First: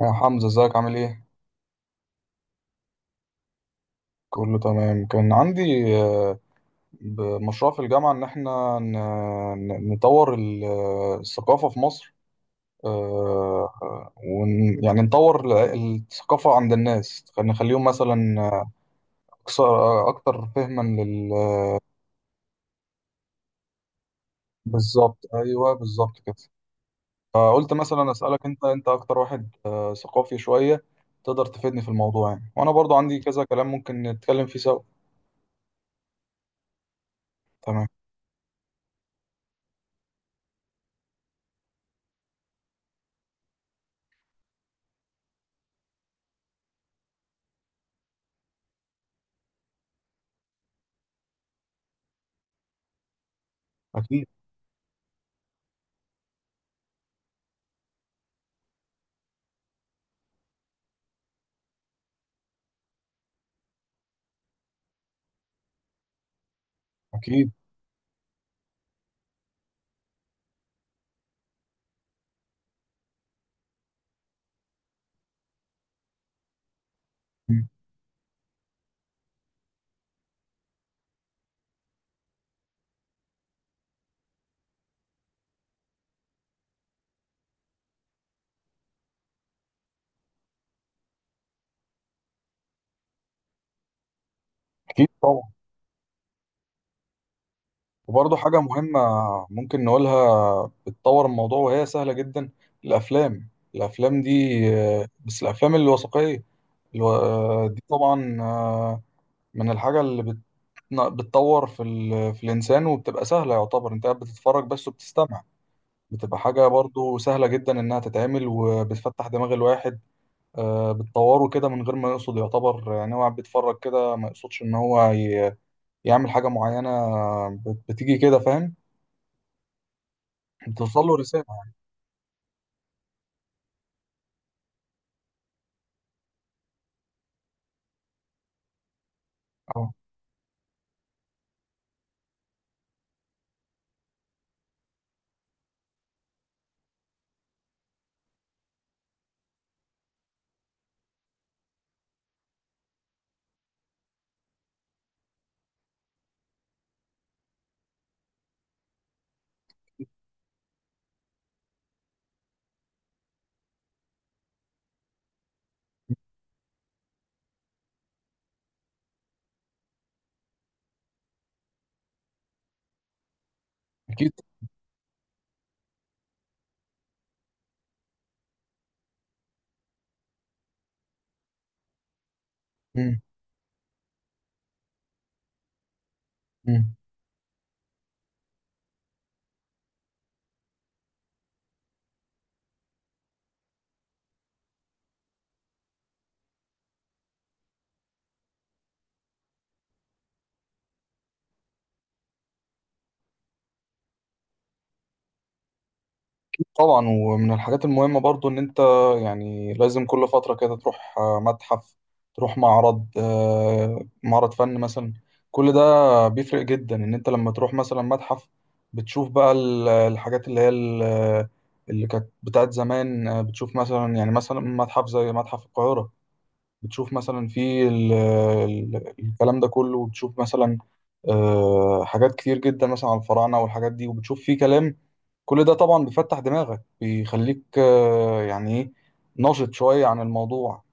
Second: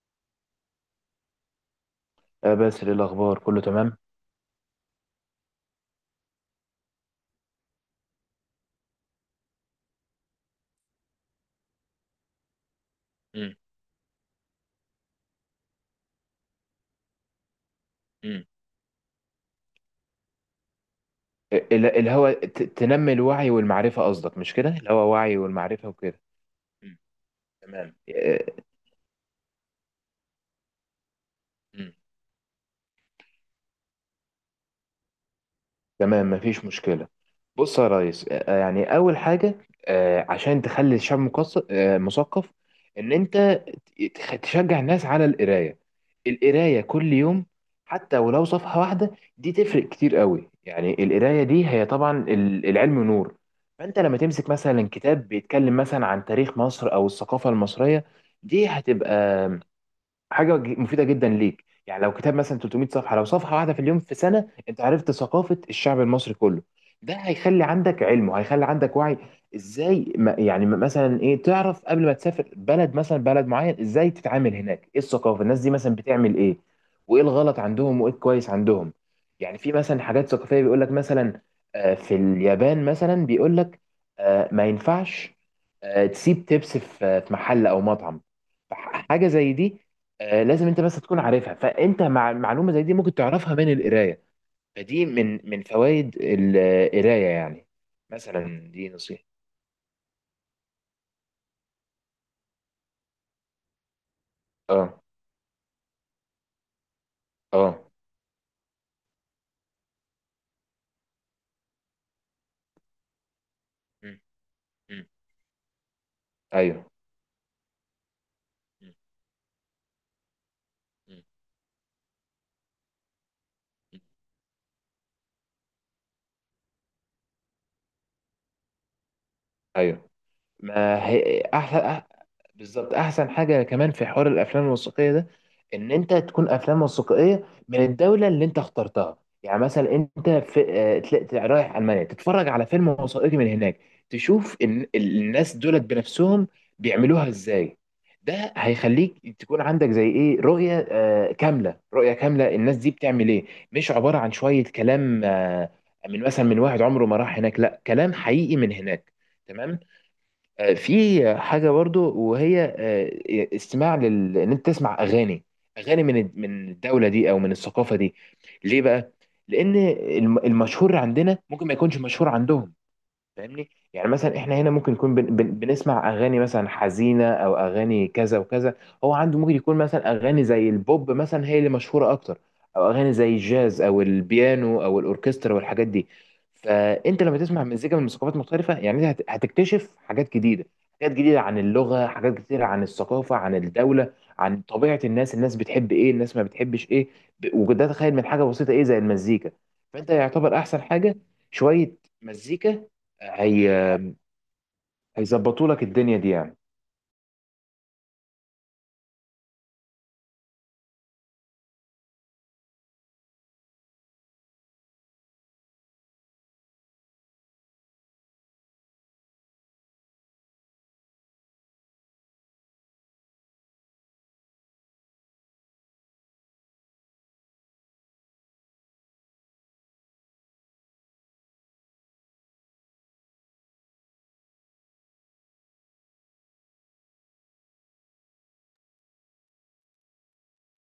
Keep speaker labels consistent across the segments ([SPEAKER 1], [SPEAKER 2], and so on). [SPEAKER 1] يا حمزة ازيك عامل ايه؟
[SPEAKER 2] باسل، إيه الأخبار؟ كله تمام.
[SPEAKER 1] كله تمام. كان عندي مشروع في الجامعة ان احنا نطور الثقافة في مصر.
[SPEAKER 2] مم.
[SPEAKER 1] آه، ون يعني نطور الثقافة عند الناس، نخليهم مثلا
[SPEAKER 2] مم.
[SPEAKER 1] أكتر فهما
[SPEAKER 2] الهوى تنمي الوعي والمعرفة، قصدك؟ مش كده، الهوى
[SPEAKER 1] بالظبط
[SPEAKER 2] وعي
[SPEAKER 1] أيوه،
[SPEAKER 2] والمعرفة
[SPEAKER 1] بالظبط
[SPEAKER 2] وكده.
[SPEAKER 1] كده.
[SPEAKER 2] مم.
[SPEAKER 1] فقلت
[SPEAKER 2] تمام.
[SPEAKER 1] مثلا أسألك أنت أكتر واحد ثقافي شوية. تقدر تفيدني في
[SPEAKER 2] مم.
[SPEAKER 1] الموضوع يعني، وأنا برضو عندي كذا كلام ممكن نتكلم فيه سوا.
[SPEAKER 2] تمام، مفيش مشكلة. بص
[SPEAKER 1] تمام.
[SPEAKER 2] يا ريس، يعني أول حاجة، عشان تخلي الشعب مثقف، إن أنت تشجع الناس على القراية، القراية كل يوم، حتى ولو صفحة واحدة. دي تفرق كتير قوي، يعني القراية دي هي طبعا العلم نور. فأنت لما
[SPEAKER 1] أكيد
[SPEAKER 2] تمسك مثلا كتاب بيتكلم مثلا عن تاريخ مصر أو الثقافة المصرية، دي هتبقى حاجه مفيده جدا ليك. يعني لو كتاب مثلا 300 صفحه، لو صفحه واحده في اليوم في سنه، انت عرفت ثقافه الشعب المصري كله. ده
[SPEAKER 1] أكيد.
[SPEAKER 2] هيخلي عندك علم وهيخلي عندك وعي. ازاي ما يعني مثلا ايه تعرف قبل ما تسافر بلد، مثلا بلد معين ازاي تتعامل هناك، ايه الثقافه، الناس دي مثلا بتعمل ايه، وايه الغلط
[SPEAKER 1] أمم،
[SPEAKER 2] عندهم وايه الكويس عندهم. يعني في مثلا حاجات ثقافيه بيقول لك، مثلا في اليابان مثلا بيقول لك ما ينفعش تسيب تبس في محل او مطعم، حاجه زي دي لازم انت بس تكون عارفها. فانت مع معلومه زي دي ممكن تعرفها من القرايه. فدي
[SPEAKER 1] أكيد طبعا.
[SPEAKER 2] من فوائد القرايه يعني.
[SPEAKER 1] وبرضه حاجة
[SPEAKER 2] مثلا، دي
[SPEAKER 1] مهمة
[SPEAKER 2] نصيحه.
[SPEAKER 1] ممكن نقولها بتطور الموضوع، وهي سهلة جدا. الأفلام الأفلام دي،
[SPEAKER 2] اه.
[SPEAKER 1] بس الأفلام الوثائقية.
[SPEAKER 2] اه.
[SPEAKER 1] دي طبعا من الحاجة اللي بتطور في الإنسان، وبتبقى سهلة، يعتبر أنت قاعد
[SPEAKER 2] م-
[SPEAKER 1] بتتفرج بس
[SPEAKER 2] م.
[SPEAKER 1] وبتستمع. بتبقى حاجة
[SPEAKER 2] ايوه.
[SPEAKER 1] برضه سهلة جدا إنها تتعمل،
[SPEAKER 2] م-
[SPEAKER 1] وبتفتح دماغ الواحد.
[SPEAKER 2] م-
[SPEAKER 1] بتطوره كده من غير ما يقصد، يعتبر يعني هو قاعد بيتفرج
[SPEAKER 2] م.
[SPEAKER 1] كده، ما يقصدش إن هو يعمل حاجة معينة. بتيجي كده، فاهم؟
[SPEAKER 2] ايوه،
[SPEAKER 1] بتوصل
[SPEAKER 2] ما
[SPEAKER 1] له
[SPEAKER 2] هي
[SPEAKER 1] رسالة يعني.
[SPEAKER 2] احسن. بالظبط احسن حاجه كمان في حوار الافلام الوثائقيه ده، ان انت تكون افلام وثائقيه من الدوله اللي انت اخترتها. يعني مثلا
[SPEAKER 1] اه
[SPEAKER 2] انت في تلاقي رايح المانيا، تتفرج على فيلم وثائقي من هناك، تشوف ان الناس دولت بنفسهم بيعملوها ازاي. ده هيخليك تكون عندك زي ايه، رؤيه كامله، رؤيه كامله، الناس دي بتعمل ايه، مش عباره عن شويه كلام من مثلا من واحد عمره ما راح هناك، لا، كلام حقيقي من هناك. تمام. في حاجة برضو، وهي ان انت تسمع اغاني، اغاني من الدولة دي او من الثقافة دي. ليه بقى؟ لان المشهور عندنا ممكن ما يكونش مشهور عندهم. فاهمني؟ يعني
[SPEAKER 1] أكيد.
[SPEAKER 2] مثلا احنا هنا ممكن يكون بن بن بنسمع اغاني مثلا حزينه او اغاني كذا وكذا. هو عنده ممكن يكون مثلا اغاني زي البوب مثلا هي اللي مشهوره اكتر، او اغاني
[SPEAKER 1] مم.
[SPEAKER 2] زي الجاز او البيانو او الاوركسترا والحاجات دي.
[SPEAKER 1] مم.
[SPEAKER 2] فانت لما تسمع مزيكا من ثقافات مختلفه، يعني انت هتكتشف حاجات جديده، حاجات جديده عن اللغه، حاجات كتيره عن الثقافه، عن الدوله، عن طبيعه الناس. الناس بتحب ايه، الناس ما بتحبش ايه. وده تخيل من حاجه بسيطه ايه زي المزيكا. فانت يعتبر احسن حاجه شويه مزيكا هي هيظبطوا لك الدنيا دي يعني.
[SPEAKER 1] طبعا، ومن الحاجات المهمة برضو إن أنت يعني لازم كل فترة كده تروح متحف، تروح معرض معرض فن مثلا. كل ده بيفرق جدا. إن أنت لما تروح مثلا متحف، بتشوف بقى الحاجات اللي هي اللي كانت بتاعت زمان. بتشوف مثلا، يعني مثلا متحف زي متحف القاهرة، بتشوف مثلا في الكلام ده كله، وبتشوف مثلا حاجات كتير جدا مثلا على الفراعنة والحاجات دي، وبتشوف فيه كلام. كل ده طبعا بيفتح دماغك، بيخليك يعني ايه، ناشط شوية عن الموضوع.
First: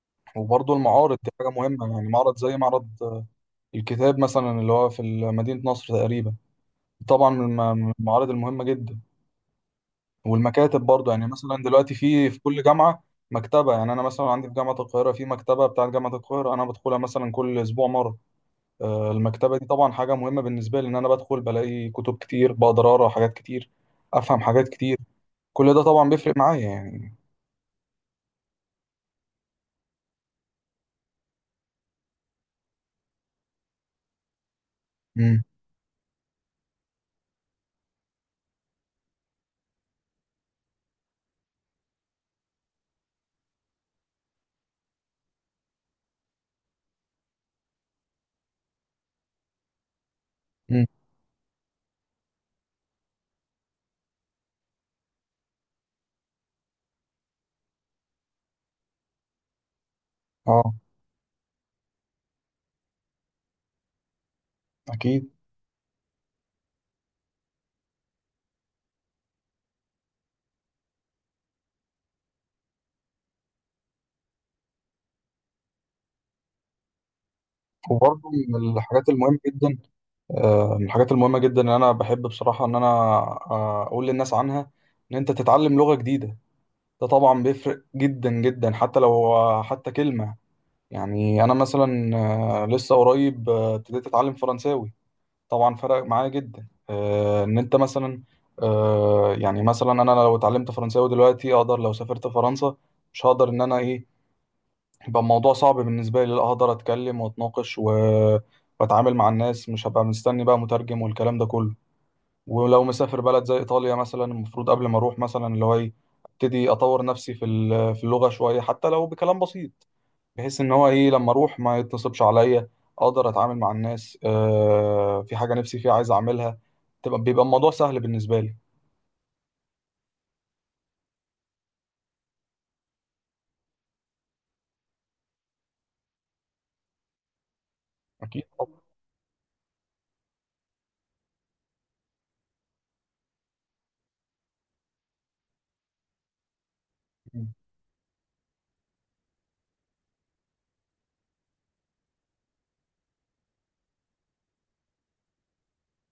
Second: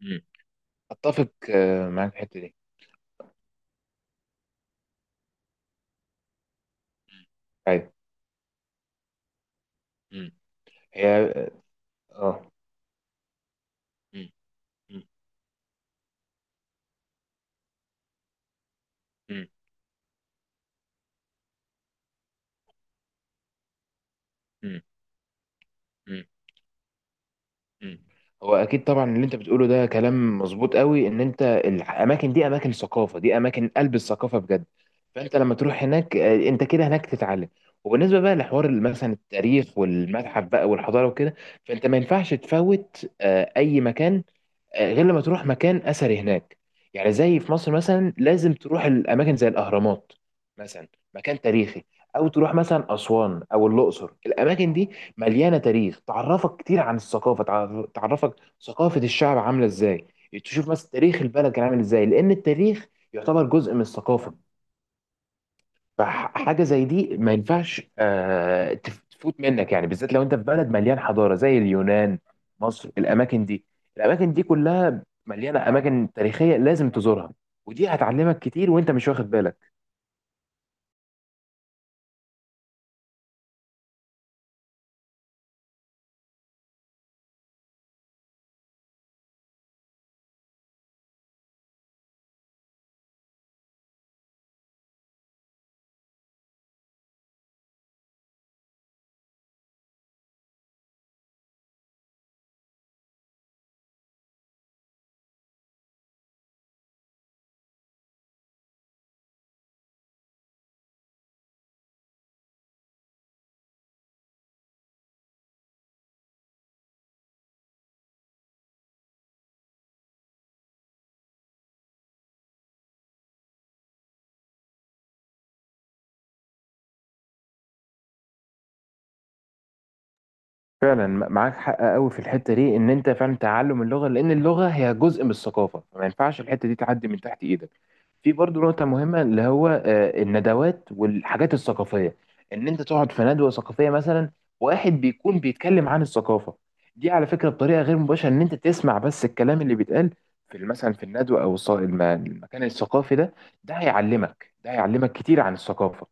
[SPEAKER 2] مم.
[SPEAKER 1] وبرضه المعارض
[SPEAKER 2] اتفق
[SPEAKER 1] دي حاجة مهمة، يعني
[SPEAKER 2] معاك في
[SPEAKER 1] معرض
[SPEAKER 2] الحته دي.
[SPEAKER 1] زي معرض الكتاب مثلا اللي هو في مدينة نصر تقريبا، طبعا من
[SPEAKER 2] ايوه.
[SPEAKER 1] من المعارض المهمة جدا.
[SPEAKER 2] مم.
[SPEAKER 1] والمكاتب
[SPEAKER 2] هي.
[SPEAKER 1] برضه، يعني مثلا دلوقتي في
[SPEAKER 2] اه.
[SPEAKER 1] كل جامعة مكتبة. يعني أنا مثلا
[SPEAKER 2] مم.
[SPEAKER 1] عندي في جامعة
[SPEAKER 2] مم.
[SPEAKER 1] القاهرة في مكتبة بتاعة جامعة القاهرة، أنا بدخلها مثلا كل أسبوع مرة.
[SPEAKER 2] مم.
[SPEAKER 1] المكتبة دي طبعا حاجة مهمة بالنسبة لي، إن أنا بدخل بلاقي كتب كتير، بقدر أقرأ حاجات كتير، أفهم حاجات
[SPEAKER 2] مم.
[SPEAKER 1] كتير. كل ده طبعا
[SPEAKER 2] مم.
[SPEAKER 1] بيفرق معايا يعني.
[SPEAKER 2] مم. هو اكيد طبعا اللي انت بتقوله ده كلام مظبوط قوي، ان انت الاماكن دي اماكن ثقافه، دي اماكن قلب الثقافه بجد. فانت
[SPEAKER 1] مم.
[SPEAKER 2] لما تروح هناك انت كده هناك تتعلم. وبالنسبه بقى لحوار مثلا التاريخ والمتحف بقى والحضاره وكده، فانت ما ينفعش تفوت اي مكان، غير لما تروح مكان اثري هناك. يعني زي في مصر مثلا، لازم تروح الاماكن زي الاهرامات
[SPEAKER 1] مم.
[SPEAKER 2] مثلا، مكان تاريخي، او تروح مثلا اسوان او الاقصر. الاماكن دي مليانه تاريخ، تعرفك كتير عن الثقافه، تعرفك ثقافه الشعب عامله ازاي، تشوف
[SPEAKER 1] أه
[SPEAKER 2] مثلا تاريخ البلد كان عامل ازاي، لان التاريخ يعتبر جزء من الثقافه.
[SPEAKER 1] أكيد.
[SPEAKER 2] فحاجه زي دي ما ينفعش تفوت منك، يعني بالذات لو انت في بلد مليان حضاره زي اليونان، مصر، الاماكن دي. الاماكن دي كلها مليانه اماكن تاريخيه، لازم تزورها، ودي
[SPEAKER 1] وبرضه
[SPEAKER 2] هتعلمك كتير وانت مش واخد بالك.
[SPEAKER 1] من الحاجات المهمة جدا إن أنا بحب بصراحة، إن أنا أقول للناس عنها إن أنت تتعلم لغة جديدة. ده طبعا بيفرق جدا جدا، حتى لو آه، حتى كلمة. يعني أنا مثلا لسه قريب ابتديت أتعلم فرنساوي. طبعا فرق معايا جدا، ان انت مثلا، يعني مثلا انا لو اتعلمت فرنساوي دلوقتي اقدر، لو سافرت فرنسا، مش هقدر ان انا ايه، يبقى الموضوع صعب بالنسبه لي، لا اقدر اتكلم واتناقش واتعامل مع الناس، مش هبقى مستني بقى مترجم والكلام ده كله. ولو مسافر بلد زي ايطاليا مثلا، المفروض قبل ما اروح مثلا اللي هو ايه، ابتدي اطور نفسي في في اللغه شويه، حتى لو بكلام بسيط، بحيث ان هو ايه لما اروح ما يتصلش عليا، اقدر اتعامل مع الناس، في حاجه نفسي فيها عايز اعملها، بيبقى الموضوع سهل بالنسبه لي.
[SPEAKER 2] فعلا معاك حق قوي في الحته دي، ان انت فعلا تعلم اللغه، لان اللغه هي جزء من الثقافه، فما ينفعش الحته دي تعدي من تحت ايدك. في
[SPEAKER 1] اكيد
[SPEAKER 2] برضو
[SPEAKER 1] طبعا.
[SPEAKER 2] نقطه مهمه اللي هو الندوات والحاجات الثقافيه، ان انت تقعد في ندوه ثقافيه مثلا، واحد بيكون بيتكلم عن الثقافه دي على فكره بطريقه غير مباشره، ان انت تسمع بس الكلام اللي بيتقال في مثلا في الندوه، او المكان الثقافي ده. ده هيعلمك كتير عن الثقافه.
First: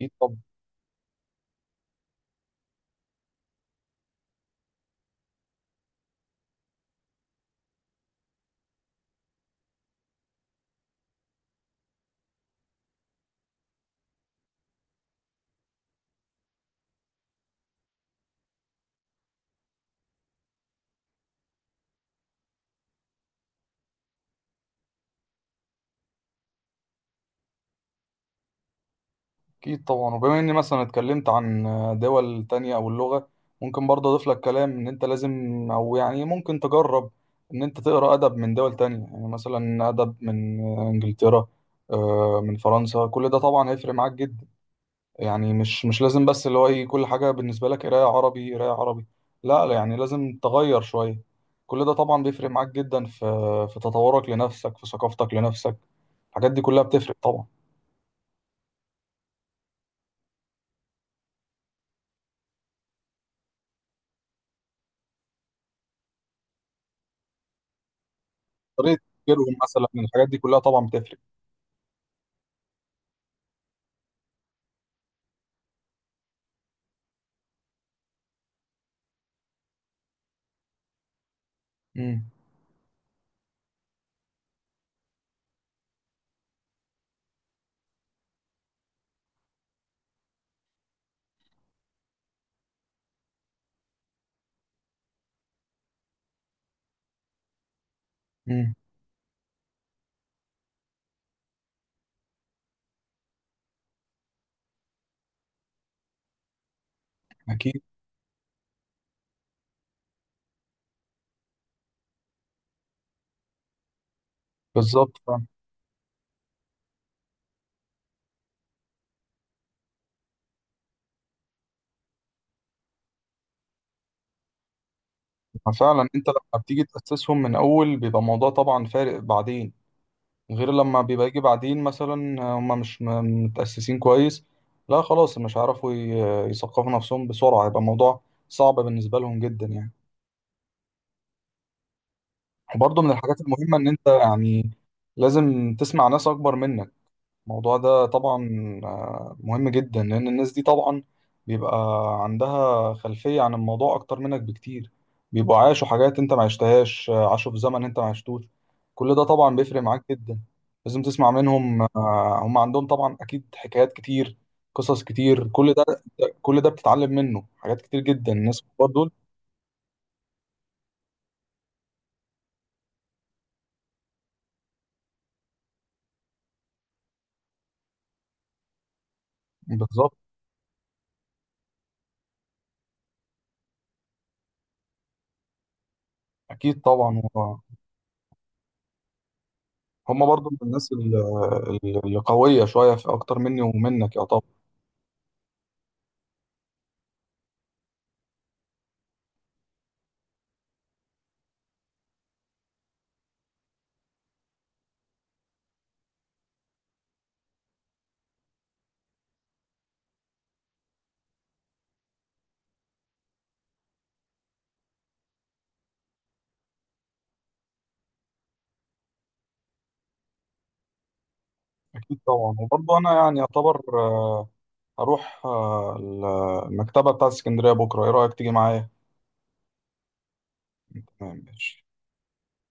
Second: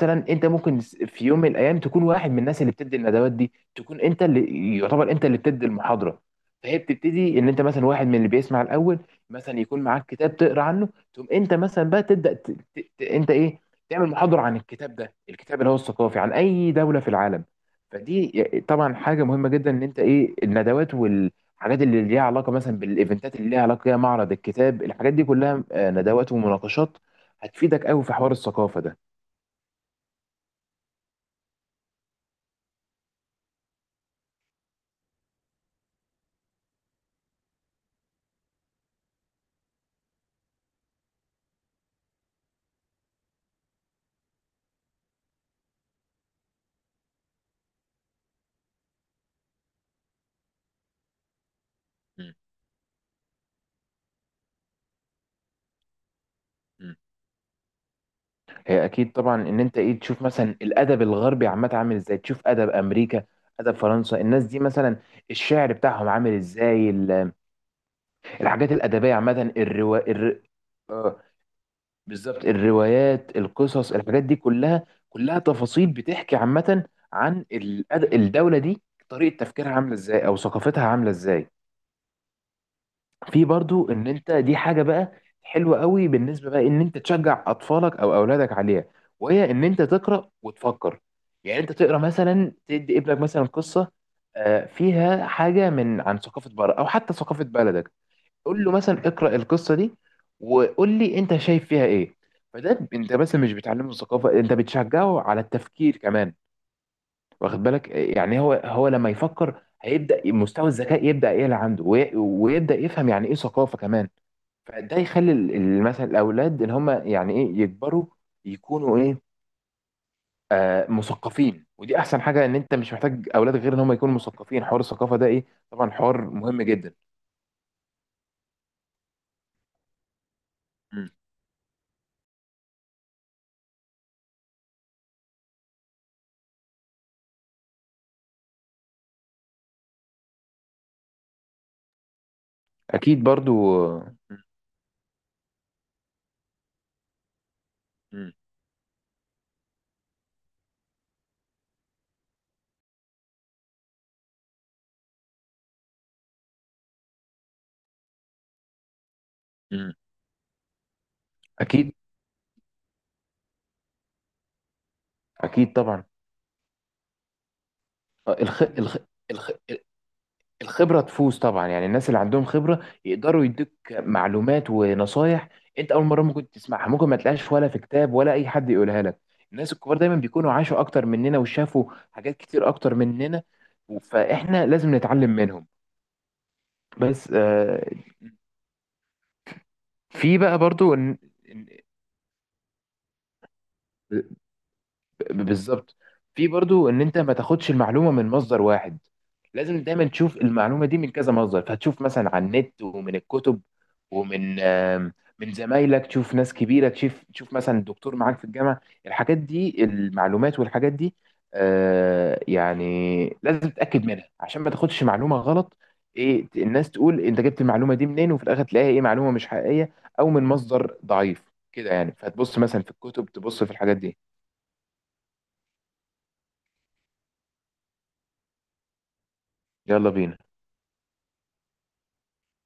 [SPEAKER 1] اكيد طبعا.
[SPEAKER 2] انت ممكن في يوم من الايام تكون واحد من الناس اللي بتدي الندوات دي، تكون انت اللي يعتبر انت اللي بتدي المحاضره. فهي بتبتدي ان انت مثلا واحد من اللي بيسمع الاول، مثلا يكون معاك كتاب تقرا عنه، تقوم انت مثلا بقى تبدا انت ايه، تعمل محاضره عن الكتاب ده، الكتاب اللي هو الثقافي عن اي دوله في العالم. فدي طبعا حاجه مهمه جدا، ان انت ايه، الندوات والحاجات اللي ليها علاقه مثلا بالايفنتات اللي ليها علاقه بيها، معرض الكتاب، الحاجات دي كلها ندوات ومناقشات، هتفيدك قوي في حوار الثقافه ده.
[SPEAKER 1] اكيد طبعا. وبما اني مثلا اتكلمت عن دول تانية او اللغه، ممكن برضه اضيف لك كلام، ان انت لازم، او يعني ممكن تجرب ان انت تقرا ادب من دول تانية. يعني مثلا ادب من انجلترا، من فرنسا، كل ده طبعا هيفرق معاك جدا. يعني مش لازم بس اللي هو ايه كل حاجة بالنسبة لك قراية عربي قراية عربي. لا لا، يعني لازم تغير شوية. كل ده طبعا
[SPEAKER 2] م.
[SPEAKER 1] بيفرق معاك جدا في تطورك لنفسك، في ثقافتك لنفسك. الحاجات دي كلها
[SPEAKER 2] م.
[SPEAKER 1] بتفرق طبعا.
[SPEAKER 2] هي اكيد طبعا، ان انت ايه، تشوف مثلا الادب الغربي عامه عامل ازاي، تشوف ادب امريكا، ادب فرنسا، الناس دي مثلا الشعر بتاعهم عامل ازاي، الحاجات
[SPEAKER 1] طريقة
[SPEAKER 2] الادبيه عامه،
[SPEAKER 1] تفكيرهم مثلا، الحاجات دي كلها طبعا بتفرق.
[SPEAKER 2] آه بالظبط، الروايات، القصص، الحاجات دي كلها كلها تفاصيل بتحكي عامه عن الدوله دي، طريقه تفكيرها عامله ازاي، او ثقافتها عامله ازاي.
[SPEAKER 1] امم.
[SPEAKER 2] في برضو ان انت دي حاجه بقى حلوه قوي بالنسبه، بقى ان انت تشجع اطفالك او اولادك عليها، وهي ان انت تقرا وتفكر. يعني انت تقرا مثلا، تدي ابنك مثلا قصه فيها حاجه عن ثقافه بره، او حتى ثقافه بلدك، قول له
[SPEAKER 1] امم.
[SPEAKER 2] مثلا اقرا القصه دي، وقول لي انت شايف فيها ايه. فده انت مثلا مش بتعلمه الثقافه، انت بتشجعه على التفكير كمان. واخد
[SPEAKER 1] اكيد.
[SPEAKER 2] بالك؟ يعني هو لما يفكر هيبدا مستوى الذكاء يبدا يعلى عنده، ويبدا يفهم يعني ايه ثقافه كمان. فده
[SPEAKER 1] بالظبط
[SPEAKER 2] يخلي
[SPEAKER 1] فعلا.
[SPEAKER 2] مثلا الاولاد، ان هم يعني ايه، يكبروا يكونوا ايه، مثقفين. ودي احسن حاجه، ان انت مش محتاج اولاد غير ان هم يكونوا مثقفين. حوار الثقافه ده ايه؟ طبعا
[SPEAKER 1] فعلا
[SPEAKER 2] حوار
[SPEAKER 1] انت لما
[SPEAKER 2] مهم
[SPEAKER 1] بتيجي
[SPEAKER 2] جدا.
[SPEAKER 1] تأسسهم من اول، بيبقى الموضوع طبعا فارق بعدين، غير لما
[SPEAKER 2] مم.
[SPEAKER 1] بيبقى يجي بعدين مثلا هما مش متأسسين كويس. لا خلاص، مش هيعرفوا يثقفوا نفسهم بسرعة، هيبقى الموضوع صعب بالنسبة لهم جدا يعني. وبرضه من
[SPEAKER 2] اكيد
[SPEAKER 1] الحاجات
[SPEAKER 2] برضو.
[SPEAKER 1] المهمة إن أنت
[SPEAKER 2] مم.
[SPEAKER 1] يعني لازم تسمع ناس أكبر منك. الموضوع ده
[SPEAKER 2] مم.
[SPEAKER 1] طبعا مهم جدا، لأن الناس دي طبعا بيبقى عندها خلفية عن الموضوع أكتر منك بكتير، بيبقوا عاشوا حاجات أنت ما عشتهاش، عاشوا في زمن أنت ما عشتوش. كل ده طبعا بيفرق
[SPEAKER 2] مم.
[SPEAKER 1] معاك جدا. لازم تسمع منهم،
[SPEAKER 2] اكيد.
[SPEAKER 1] هم عندهم طبعا أكيد حكايات كتير، قصص كتير.
[SPEAKER 2] اكيد
[SPEAKER 1] كل ده
[SPEAKER 2] طبعا.
[SPEAKER 1] كل ده بتتعلم منه حاجات كتير جدا، الناس
[SPEAKER 2] الخ...
[SPEAKER 1] الكبار
[SPEAKER 2] الخ...
[SPEAKER 1] دول.
[SPEAKER 2] الخ... الخبرة تفوز طبعا، يعني الناس اللي عندهم خبرة يقدروا يدوك معلومات ونصايح انت اول مرة ممكن تسمعها، ممكن ما تلاقيهاش ولا في كتاب ولا اي حد يقولها لك. الناس الكبار دايما
[SPEAKER 1] بالظبط.
[SPEAKER 2] بيكونوا عاشوا اكتر مننا، وشافوا حاجات كتير اكتر مننا، فاحنا لازم نتعلم منهم.
[SPEAKER 1] أكيد طبعا.
[SPEAKER 2] بس
[SPEAKER 1] هم
[SPEAKER 2] في
[SPEAKER 1] برضو
[SPEAKER 2] بقى
[SPEAKER 1] من الناس
[SPEAKER 2] برضو إن- إن-
[SPEAKER 1] اللي قوية شوية في أكتر مني ومنك يعتبر.
[SPEAKER 2] بالظبط. في برضو ان انت ما تاخدش المعلومه من مصدر واحد، لازم دايما تشوف المعلومه دي من كذا مصدر. فهتشوف مثلا على النت، ومن الكتب، ومن آم، من زمايلك، تشوف ناس كبيره، تشوف مثلا دكتور معاك في الجامعه. الحاجات دي، المعلومات والحاجات دي يعني لازم تتاكد منها عشان ما تاخدش معلومه غلط. ايه الناس تقول انت جبت المعلومه دي منين، وفي الاخر تلاقيها ايه، معلومه مش حقيقيه، او من مصدر ضعيف كده يعني.
[SPEAKER 1] أكيد طبعا.
[SPEAKER 2] فتبص مثلا في
[SPEAKER 1] وبرضه أنا
[SPEAKER 2] الكتب،
[SPEAKER 1] يعني
[SPEAKER 2] تبص في
[SPEAKER 1] أعتبر
[SPEAKER 2] الحاجات دي.
[SPEAKER 1] هروح المكتبة بتاعت اسكندرية بكرة، إيه رأيك تيجي معايا؟
[SPEAKER 2] يلا بينا.
[SPEAKER 1] تمام ماشي.